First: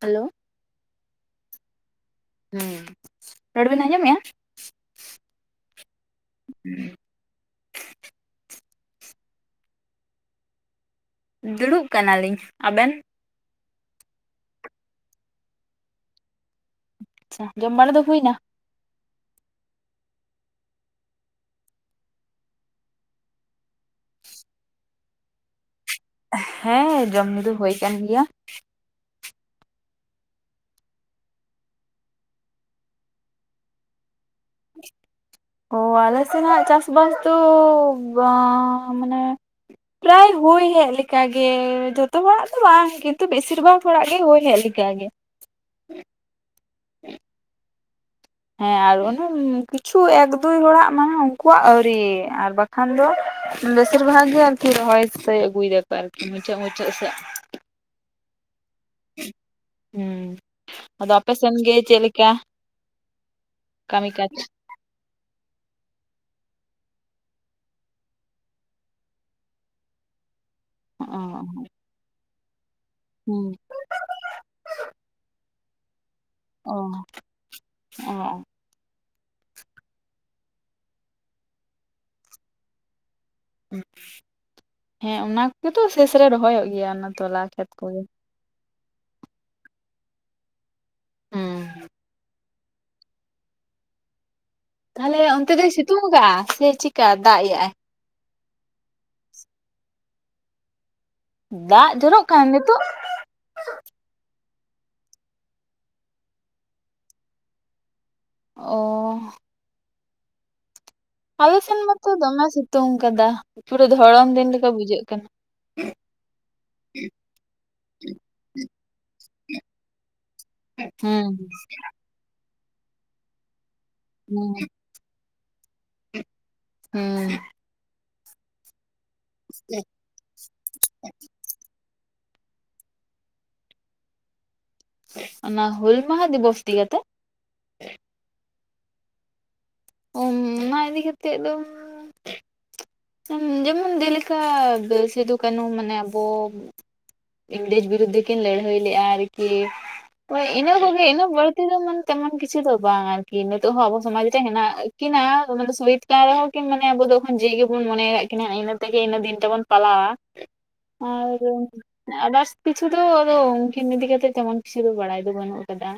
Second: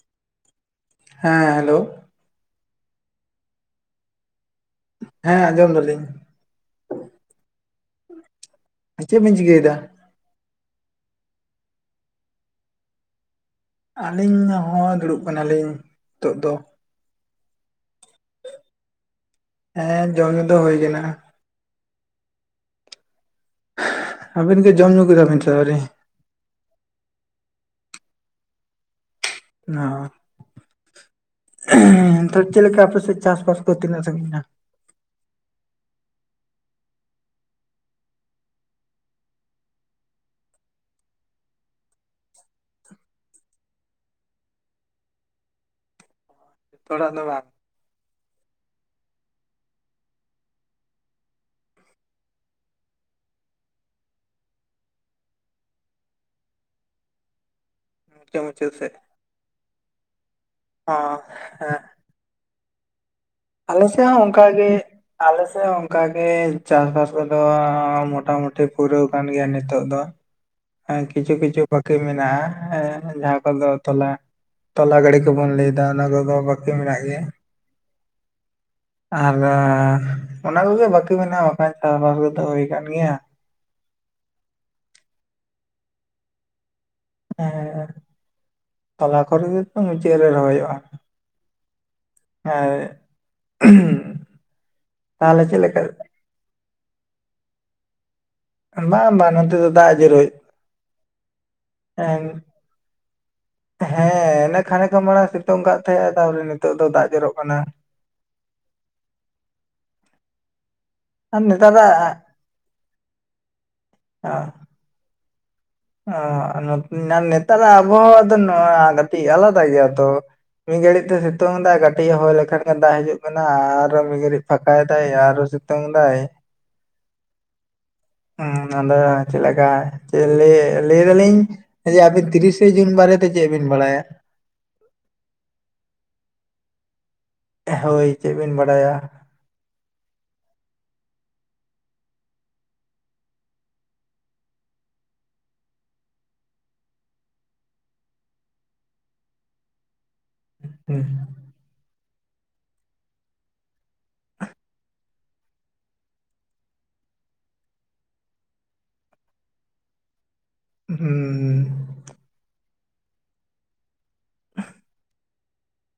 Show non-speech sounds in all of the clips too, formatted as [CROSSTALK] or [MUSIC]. Hello. ᱦᱮᱸ hello. ᱦᱮᱸ ᱨᱚᱲ ᱵᱤᱱ ᱟᱸᱡᱚᱢ ᱮᱜᱼᱟ? ᱦᱮᱸ ᱟᱸᱡᱚᱢ ᱫᱟᱞᱤᱧ᱾ ᱦᱩᱸ᱾ ᱪᱮᱫ ᱵᱤᱱ ᱪᱤᱠᱟᱹᱭ ᱫᱟ? ᱫᱩᱲᱩᱵ ᱠᱟᱱᱟ ᱞᱤᱧ, ᱟᱵᱮᱱ? ᱟᱹᱞᱤᱧ ᱦᱚᱸ ᱫᱩᱲᱩᱵ ᱠᱟᱱᱟ ᱞᱤᱧ ᱱᱤᱛᱚᱜ ᱫᱚ᱾ ᱟᱪᱪᱷᱟ ᱡᱚᱢ ᱵᱟᱲᱟ ᱫᱚ ᱦᱩᱭ ᱱᱟ? ᱦᱮᱸ ᱡᱚᱢ, ᱧᱩ ᱫᱚ ᱦᱩᱭ ᱠᱟᱱᱟ᱾ ᱟᱹᱵᱤᱱ ᱜᱮ ᱡᱚᱢ, ᱧᱩ ᱠᱮᱫᱟ ᱵᱤᱱ ᱥᱮ ᱟᱹᱣᱨᱤ? ᱦᱮᱸ ᱡᱚᱢ ᱧᱩ ᱫᱚ ᱦᱳᱭ ᱠᱟᱱ ᱜᱮᱭᱟ᱾ ᱚᱻ᱾ ᱪᱮᱫ ᱞᱮᱠᱟ ᱟᱯᱮ ᱥᱮᱫ ᱪᱟᱥ ᱵᱟᱥ ᱠᱚ ᱛᱤᱱᱟᱹᱜ ᱥᱟᱺᱜᱤᱧ ᱱᱟ? [INAUDIBLE] ᱚ ᱟᱞᱮ ᱥᱮᱱᱟᱜ ᱪᱟᱥ ᱵᱟᱥ ᱫᱚ ᱵᱟᱸᱻ ᱢᱟᱱᱮ ᱯᱨᱟᱭ ᱦᱩᱭ ᱦᱮᱡ ᱞᱮᱠᱟᱜ ᱜᱮ ᱡᱷᱚᱛᱚ ᱣᱟᱜ ᱫᱚ ᱵᱟᱝ ᱠᱤᱱᱛᱩ ᱵᱮᱥᱤᱨ ᱵᱷᱟᱜᱽ ᱦᱚᱲᱟᱜ ᱜᱮ ᱦᱩᱭᱳ ᱦᱮᱡ ᱞᱤᱠᱟ ᱜᱮ᱾ [UNINTELLIGIBLE] ᱫᱚ ᱵᱟᱝ ᱦᱮᱸ ᱟᱨ ᱚᱱᱮ ᱠᱤᱪᱷᱩ ᱮᱠ, ᱫᱩᱭ ᱦᱚᱲᱟᱜ ᱢᱟᱱᱮ ᱩᱱᱠᱩᱣᱟᱜ ᱟᱹᱣᱨᱤ ᱟᱨ ᱵᱟᱠᱷᱟᱱ ᱫᱚ ᱵᱮᱥᱤᱨ ᱵᱷᱟᱜ ᱜᱮ ᱟᱨᱠᱤ ᱨᱚᱦᱚᱭ ᱮᱥᱮᱫ ᱟᱹᱜᱩᱭ ᱫᱟᱠᱚ ᱟᱨ ᱠᱤ ᱢᱩᱪᱟᱹᱫ ᱢᱩᱪᱟᱹᱫ ᱥᱮᱜ᱾ ᱢᱩᱪᱟᱹᱜ ᱥᱮᱫ᱾ ᱦᱮᱸ ᱚ ᱟᱫᱚ ᱟᱯᱮ ᱥᱮᱱ ᱜᱮ ᱦᱮᱸ ᱪᱮᱫ ᱞᱮᱠᱟ? ᱟᱞᱮ ᱥᱮᱜ ᱠᱟᱹᱢᱤ ᱦᱚᱸ ᱠᱟᱡᱽ? ᱚᱱᱠᱟᱜ ᱜᱮ᱾ ᱟᱞᱮ ᱥᱮᱫ ᱦᱚᱸ ᱚᱱᱠᱟ ᱜᱮ ᱪᱟᱥ ᱵᱟᱥ ᱠᱚᱫᱚ ᱢᱚᱴᱟ ᱢᱩᱴᱤ ᱯᱩᱨᱟᱹᱣ ᱠᱟᱱ ᱜᱮᱭᱟ ᱱᱤᱛᱚᱜ ᱫᱚ᱾ ᱦᱮᱸ ᱚ ᱠᱤᱪᱷᱩ ᱠᱤᱪᱷᱩ ᱵᱟᱹᱠᱤ ᱢᱮᱱᱟᱜᱼᱟ ᱡᱟᱦᱟᱸ ᱦᱩᱸ ᱠᱚ ᱫᱚ ᱛᱚᱞᱟ ᱛᱚᱞᱟ ᱜᱟᱹᱰᱤ ᱠᱚ ᱵᱚᱱ ᱞᱟᱹᱭ ᱮᱫᱟ ᱚᱱᱟ ᱠᱚᱫᱚ ᱵᱟᱠᱤ ᱢᱮᱱᱟᱜ ᱜᱮᱭᱟ ᱚᱻ᱾ ᱟᱨ ᱚᱱᱟ ᱠᱚ ᱜᱮ ᱵᱟᱠᱤ ᱢᱮᱱᱟᱜᱼᱟ ᱵᱟᱠᱷᱟᱱ ᱪᱟᱥ ᱵᱟᱥ ᱠᱚᱫᱚ ᱦᱩᱭ ᱠᱟᱱ ᱜᱮᱭᱟ᱾ ᱦᱮᱸ ᱚᱱᱟ ᱠᱚᱜᱮ ᱛᱚ ᱥᱮᱥ ᱨᱮ ᱨᱚᱦᱚᱭᱚᱜ ᱜᱮᱭᱟ ᱚᱱᱟ ᱛᱚᱞᱟ ᱠᱷᱮᱛ ᱠᱚ ᱜᱮ᱾ ᱛᱟᱞᱟ ᱠᱚ ᱫᱚ ᱛᱚ ᱢᱩᱪᱟᱹᱫ ᱨᱮ ᱨᱚᱦᱚᱭᱚᱜᱼᱟ᱾ ᱦᱩᱸ᱾ ᱦᱮᱸ ᱛᱟᱦᱞᱮ ᱚᱱᱛᱮ ᱫᱚᱭ ᱥᱤᱛᱩᱝ ᱠᱟᱜᱼᱟ ᱥᱮ ᱪᱮᱠᱟ ᱫᱟᱜ ᱮᱜ ᱟᱭ? ᱵᱟᱝ, ᱵᱟᱝ ᱱᱚᱛᱮ ᱫᱚ ᱫᱟᱜ ᱮ ᱡᱚᱨᱚ ᱫᱟᱜ ᱡᱚᱨᱚᱜ ᱠᱟᱱᱟ ᱱᱤᱛᱚᱜ? ᱦᱮᱸ ᱚᱱᱮ ᱠᱷᱟᱱᱮᱠᱷ [UNINTELLIGIBLE] ᱥᱤᱛᱩᱝ ᱠᱟᱜ ᱛᱟᱦᱮᱸᱜᱼᱟ ᱛᱯᱚᱨᱮ ᱱᱤᱛᱚᱜ ᱫᱚ ᱫᱟᱜ ᱡᱚᱨᱚᱜ ᱠᱟᱱᱟ᱾ ᱚᱻ᱾ ᱟᱨ ᱟᱞᱮ ᱥᱮᱱ ᱱᱮᱛᱟᱨᱟᱜ ᱢᱟᱛᱚ ᱫᱚᱢᱮ ᱥᱤᱛᱩᱝ ᱠᱟᱫᱟ ᱯᱩᱨᱟᱹ ᱫᱷᱚᱨᱚᱢ ᱫᱤᱱ ᱞᱮᱠᱟ ᱵᱩᱡᱷᱟᱹᱜ ᱠᱟᱱᱟ᱾ ᱚ ᱱᱟ ᱱᱮᱛᱟᱨ ᱟᱵᱚ ᱦᱟᱣᱟ ᱫᱚ ᱟᱞᱟ ᱫᱟ ᱜᱮᱭᱟ ᱛᱚ᱾ ᱢᱤᱫ ᱜᱦᱟᱹᱲᱤᱡ ᱫᱚ ᱦᱩᱸ ᱥᱤᱛᱩᱝ ᱫᱟ ᱠᱟᱹᱴᱤᱡ ᱮ ᱦᱚᱭ ᱞᱮᱠᱷᱟᱱ ᱜᱮ ᱫᱟᱜ ᱦᱤᱡᱩᱜ ᱠᱟᱱᱟ ᱟᱨᱚ ᱢᱤᱜᱷᱟᱹᱲᱤᱡ ᱦᱩᱸ ᱯᱷᱟᱠᱟᱭ ᱟᱨᱚ ᱥᱤᱛᱩᱝ ᱫᱟᱭ ᱦᱩᱸ᱾ ᱦᱩᱸ ᱟᱫᱚ ᱪᱮᱞᱮ ᱠᱟᱭ ᱞᱟᱹᱭ ᱫᱟᱞᱤᱧ ᱡᱮ ᱟᱵᱤᱱ ᱛᱤᱨᱤᱥᱮ ᱡᱩᱱ ᱵᱟᱨᱮ ᱛᱮ ᱪᱮᱫ ᱵᱤᱱ ᱵᱟᱲᱟᱭᱟ? ᱚᱱᱟ ᱦᱩᱞ ᱢᱟᱦᱟ ᱫᱤᱵᱚᱥ ᱫᱤᱭᱮ ᱛᱮ? ᱦᱳᱭ ᱪᱮᱫ ᱵᱤᱱ ᱵᱟᱰᱟᱭᱟ? ᱚᱱᱟ ᱤᱫᱤ ᱠᱟᱛᱮ ᱫᱚ ᱡᱮᱢᱚᱱ ᱡᱮᱞᱮᱠᱟ ᱥᱤᱫᱩ ᱠᱟᱹᱱᱩ ᱢᱟᱱᱮ ᱟᱵᱚ ᱤᱝᱨᱮᱡᱽ ᱵᱤᱨᱩᱫᱽᱫᱷᱮ ᱠᱤᱱ ᱞᱟᱹᱲᱦᱟᱹᱭ ᱞᱮᱼᱟ ᱟᱨᱠᱤ ᱦᱳᱭ ᱤᱱᱟᱹ ᱦᱩᱸ ᱠᱚᱜᱮ ᱤᱱᱟᱹ ᱵᱟᱲ [INAUDIBLE] ᱛᱮᱢᱚᱱ ᱠᱤᱪᱩ ᱫᱚ ᱵᱟᱝ ᱟᱨᱠᱤ ᱱᱤᱛᱚᱜ ᱦᱚᱸ ᱟᱵᱚ ᱥᱚᱢᱟᱡᱽ ᱨᱮ ᱦᱮᱱᱟᱜ ᱠᱤᱱᱟ ᱥᱩᱦᱤᱛ ᱠᱟᱱ ᱨᱮᱦᱚᱸ ᱢᱟᱱᱮ ᱟᱵᱚ ᱫᱚ [UNINTELLIGIBLE] ᱵᱚᱱ ᱢᱚᱱᱮᱭ ᱠᱫ ᱠᱤᱱᱟ ᱤᱱᱟᱹ ᱛᱮᱜᱮ ᱤᱱᱟᱹ ᱫᱤᱱ ᱛᱮᱵᱚᱱ ᱯᱟᱞᱟᱣᱟ ᱟᱨ ᱦᱩᱸ ᱾ ᱟᱫᱟᱨᱥ ᱠᱤᱪᱷᱩ ᱫᱚ ᱟᱫᱚ ᱩᱱᱠᱤᱱ ᱤᱫᱤᱛᱜ ᱛᱮᱢᱚᱱ ᱠᱤᱪᱷᱩ ᱫᱚ ᱵᱟᱲᱟᱭ ᱫᱚ ᱵᱟᱹᱱᱩᱜ ᱟᱠᱟᱫᱟ᱾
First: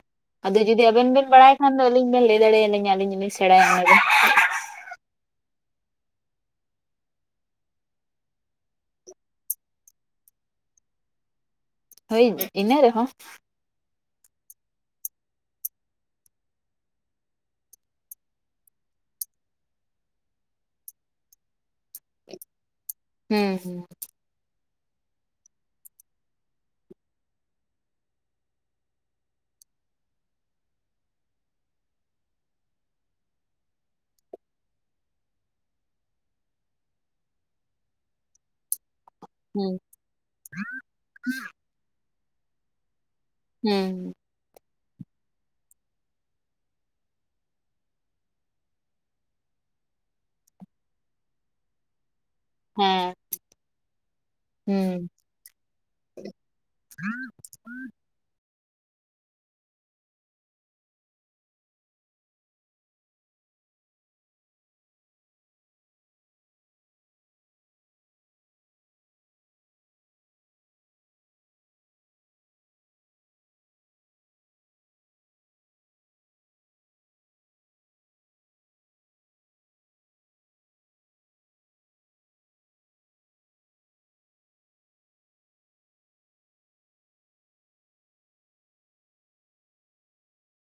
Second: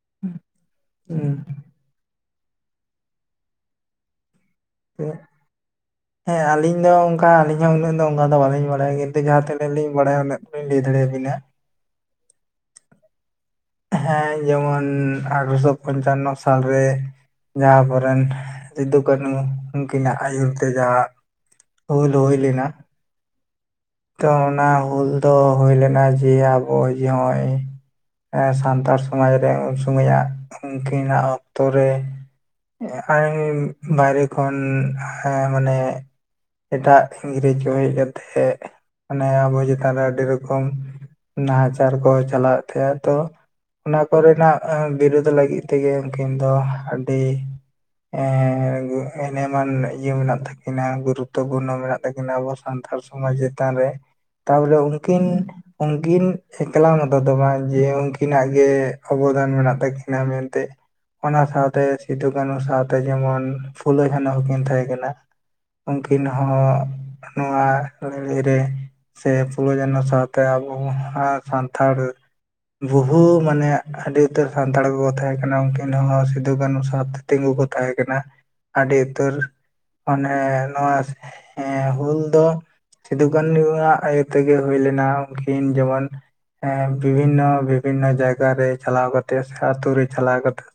ᱟᱫᱚ ᱡᱩᱫᱤ ᱟᱵᱮᱱ ᱵᱮᱱ ᱦᱩᱸ ᱵᱟᱲᱟᱭ ᱠᱷᱟᱱ ᱫᱚ ᱟᱹᱞᱤᱧ ᱵᱮᱱ ᱞᱟᱹᱭ ᱫᱟᱲᱮᱭᱟᱞᱤᱧᱟ ᱟᱹᱞᱤᱧ ᱞᱤᱧ ᱥᱮᱬᱟᱭᱟ᱾ [UNINTELLIGIBLE] ᱦᱮᱸ ᱟᱞᱤᱧ ᱫᱚ ᱚᱱᱠᱟ ᱟᱞᱤᱧ ᱦᱚᱸ ᱩᱱᱟᱹᱜ ᱫᱚ ᱚᱱᱠᱟ ᱫᱚ ᱵᱟᱟᱹᱞᱤᱧ ᱵᱟᱲᱟᱭᱟ ᱠᱤᱱᱛᱩ ᱡᱟᱦᱟᱸ ᱛᱤᱱᱟᱹᱜ ᱞᱤᱧ ᱵᱟᱲᱟᱭᱟ ᱩᱱᱟᱹᱜ᱾ ᱞᱤᱧ ᱞᱟᱹᱭ ᱫᱟᱲᱮᱭ ᱟᱵᱤᱱᱟ᱾ ᱦᱳᱭ ᱤᱱᱟᱹ ᱨᱮᱦᱚᱸ᱾ ᱦᱮᱸ ᱡᱮᱢᱚᱱ ᱟᱴᱨᱚᱥᱚ ᱯᱚᱧᱪᱟᱱᱱᱚ ᱥᱟᱞᱨᱮ᱾ ᱡᱟᱦᱟᱸᱵᱚᱨᱮᱱ ᱥᱤᱫᱩ ᱠᱟᱹᱱᱩ ᱩᱱᱠᱤᱱᱟᱜ ᱟᱹᱭᱩᱨ ᱛᱮ ᱡᱟᱦᱟᱸ᱾ ᱦᱩᱞ ᱦᱩᱭ ᱞᱮᱱᱟ᱾ ᱦᱮᱸ ᱦᱮᱸ᱾ ᱛᱚ ᱚᱱᱟ ᱦᱩᱞ ᱫᱚ ᱦᱩᱭ ᱞᱮᱱᱟ ᱡᱮ ᱟᱵᱚ ᱡᱮ ᱱᱚᱜᱼᱚᱭ᱾ ᱥᱟᱱᱛᱟᱲ ᱥᱚᱢᱟᱡᱽ ᱨᱮ ᱩᱱ ᱥᱚᱢᱚᱭᱟᱜ ᱩᱱᱠᱤᱱᱟᱜ ᱚᱠᱛᱚ ᱨᱮ᱾ ᱟᱨ ᱢᱟᱨᱮ ᱠᱷᱚᱱ ᱦᱮᱸ ᱢᱟᱱᱮ᱾ ᱮᱴᱟᱜ ᱤᱝᱨᱮᱡᱽ ᱠᱚ ᱦᱮᱡ ᱠᱟᱛᱮᱜ᱾ ᱢᱟᱱᱮ ᱟᱵᱚ ᱦᱩᱸ ᱪᱮᱛᱟᱱᱨᱮ ᱟᱹᱰᱤ ᱨᱚᱠᱚᱢ ᱱᱟᱦᱟᱪᱟᱨ ᱠᱚ ᱪᱟᱞᱣᱮᱫ ᱛᱟᱦᱮᱸᱼᱟ ᱛᱚ᱾ ᱚᱱᱟ ᱦᱩᱸ ᱠᱚᱨᱮᱱᱟᱜ ᱵᱤᱨᱩᱫ ᱞᱟᱹᱜᱤᱫ ᱛᱮᱜᱮ ᱩᱱᱠᱤᱱ ᱫᱚ ᱟᱹᱰᱤ᱾ ᱮᱢᱱᱮ ᱮᱢᱟᱱ ᱤᱭᱟᱹ ᱢᱮᱱᱟᱜ ᱛᱟᱹᱠᱤᱱᱟ ᱜᱩᱨᱩᱛᱚ ᱯᱩᱨᱱᱚ ᱢᱮᱱᱟᱜ ᱛᱟᱹᱠᱤᱱᱟ ᱟᱵᱚᱥ᱾ ᱥᱟᱱᱛᱟᱲ ᱦᱮᱸ ᱥᱚᱢᱟᱡᱽ ᱪᱮᱛᱟᱱ ᱨᱮ ᱛᱟᱦᱚᱞᱮ ᱦᱩᱸ ᱩᱱᱠᱤᱱ? ᱩᱱᱠᱤᱱ ᱮᱠᱞᱟ ᱢᱚᱛᱚ ᱫᱚ ᱵᱟᱝ ᱡᱮ ᱩᱱᱠᱤᱱᱟᱜ ᱜᱮ ᱚᱵᱚᱫᱟᱱ ᱢᱮᱱᱟᱜ ᱛᱟᱹᱠᱤᱱᱟ ᱢᱮᱱᱛᱮ᱾ ᱚᱱᱟ ᱥᱟᱶᱛᱮ ᱥᱤᱫᱩ ᱠᱟᱹᱱᱩ ᱥᱟᱶᱛᱮ ᱡᱮᱢᱚᱱ ᱯᱷᱩᱞᱳ ᱠᱷᱷᱟᱱ ᱦᱚᱸᱠᱤᱱ ᱛᱟᱦᱮᱸ ᱠᱟᱱᱟ᱾ ᱩᱱᱠᱤᱱ ᱦᱚᱸ ᱱᱚᱣᱟ᱾ ᱞᱟᱹᱲᱦᱟᱹᱭ ᱨᱮ ᱥᱮ ᱯᱷᱩᱞᱳ ᱡᱮᱱᱚ ᱥᱟᱶᱛᱮ ᱟᱵᱚ ᱥᱟᱱᱛᱟᱲ᱾ ᱵᱩᱦᱩ ᱢᱟᱱᱮ ᱟᱹᱰᱤ ᱩᱛᱟᱹᱨ ᱥᱟᱱᱛᱟᱲ ᱠᱚᱠᱚ ᱛᱟᱦᱮᱸ ᱠᱟᱱᱟ ᱩᱱᱠᱤᱱ ᱦᱚᱸ ᱥᱤᱫᱩ ᱠᱟᱹᱱᱩ ᱥᱟᱶ ᱛᱮ᱾ ᱛᱤᱸᱜᱩ ᱠᱚ ᱛᱟᱦᱮᱸ ᱠᱟᱱᱟ ᱟᱹᱰᱤ ᱩᱛᱟᱹᱨ᱾ ᱢᱟᱱᱮ ᱱᱚᱶᱟ ᱦᱩᱞ ᱫᱚ ᱾ ᱥᱤᱫᱩ ᱠᱟᱹᱱᱩᱣᱟᱜ ᱟᱭᱳ ᱛᱮᱜᱮ ᱦᱩᱭ ᱞᱮᱱᱟ ᱩᱱᱠᱤᱱ ᱡᱮᱢᱚᱱ᱾ ᱵᱤᱵᱷᱤᱱᱱᱚ ᱵᱤᱵᱷᱤᱱᱱᱚ ᱡᱟᱭᱜᱟ ᱨᱮ ᱪᱟᱞᱟᱣ ᱠᱟᱛᱮᱜ ᱥᱮ ᱟᱛᱳ ᱨᱮ ᱪᱟᱞᱟᱣ ᱠᱟᱛᱮᱜ᱾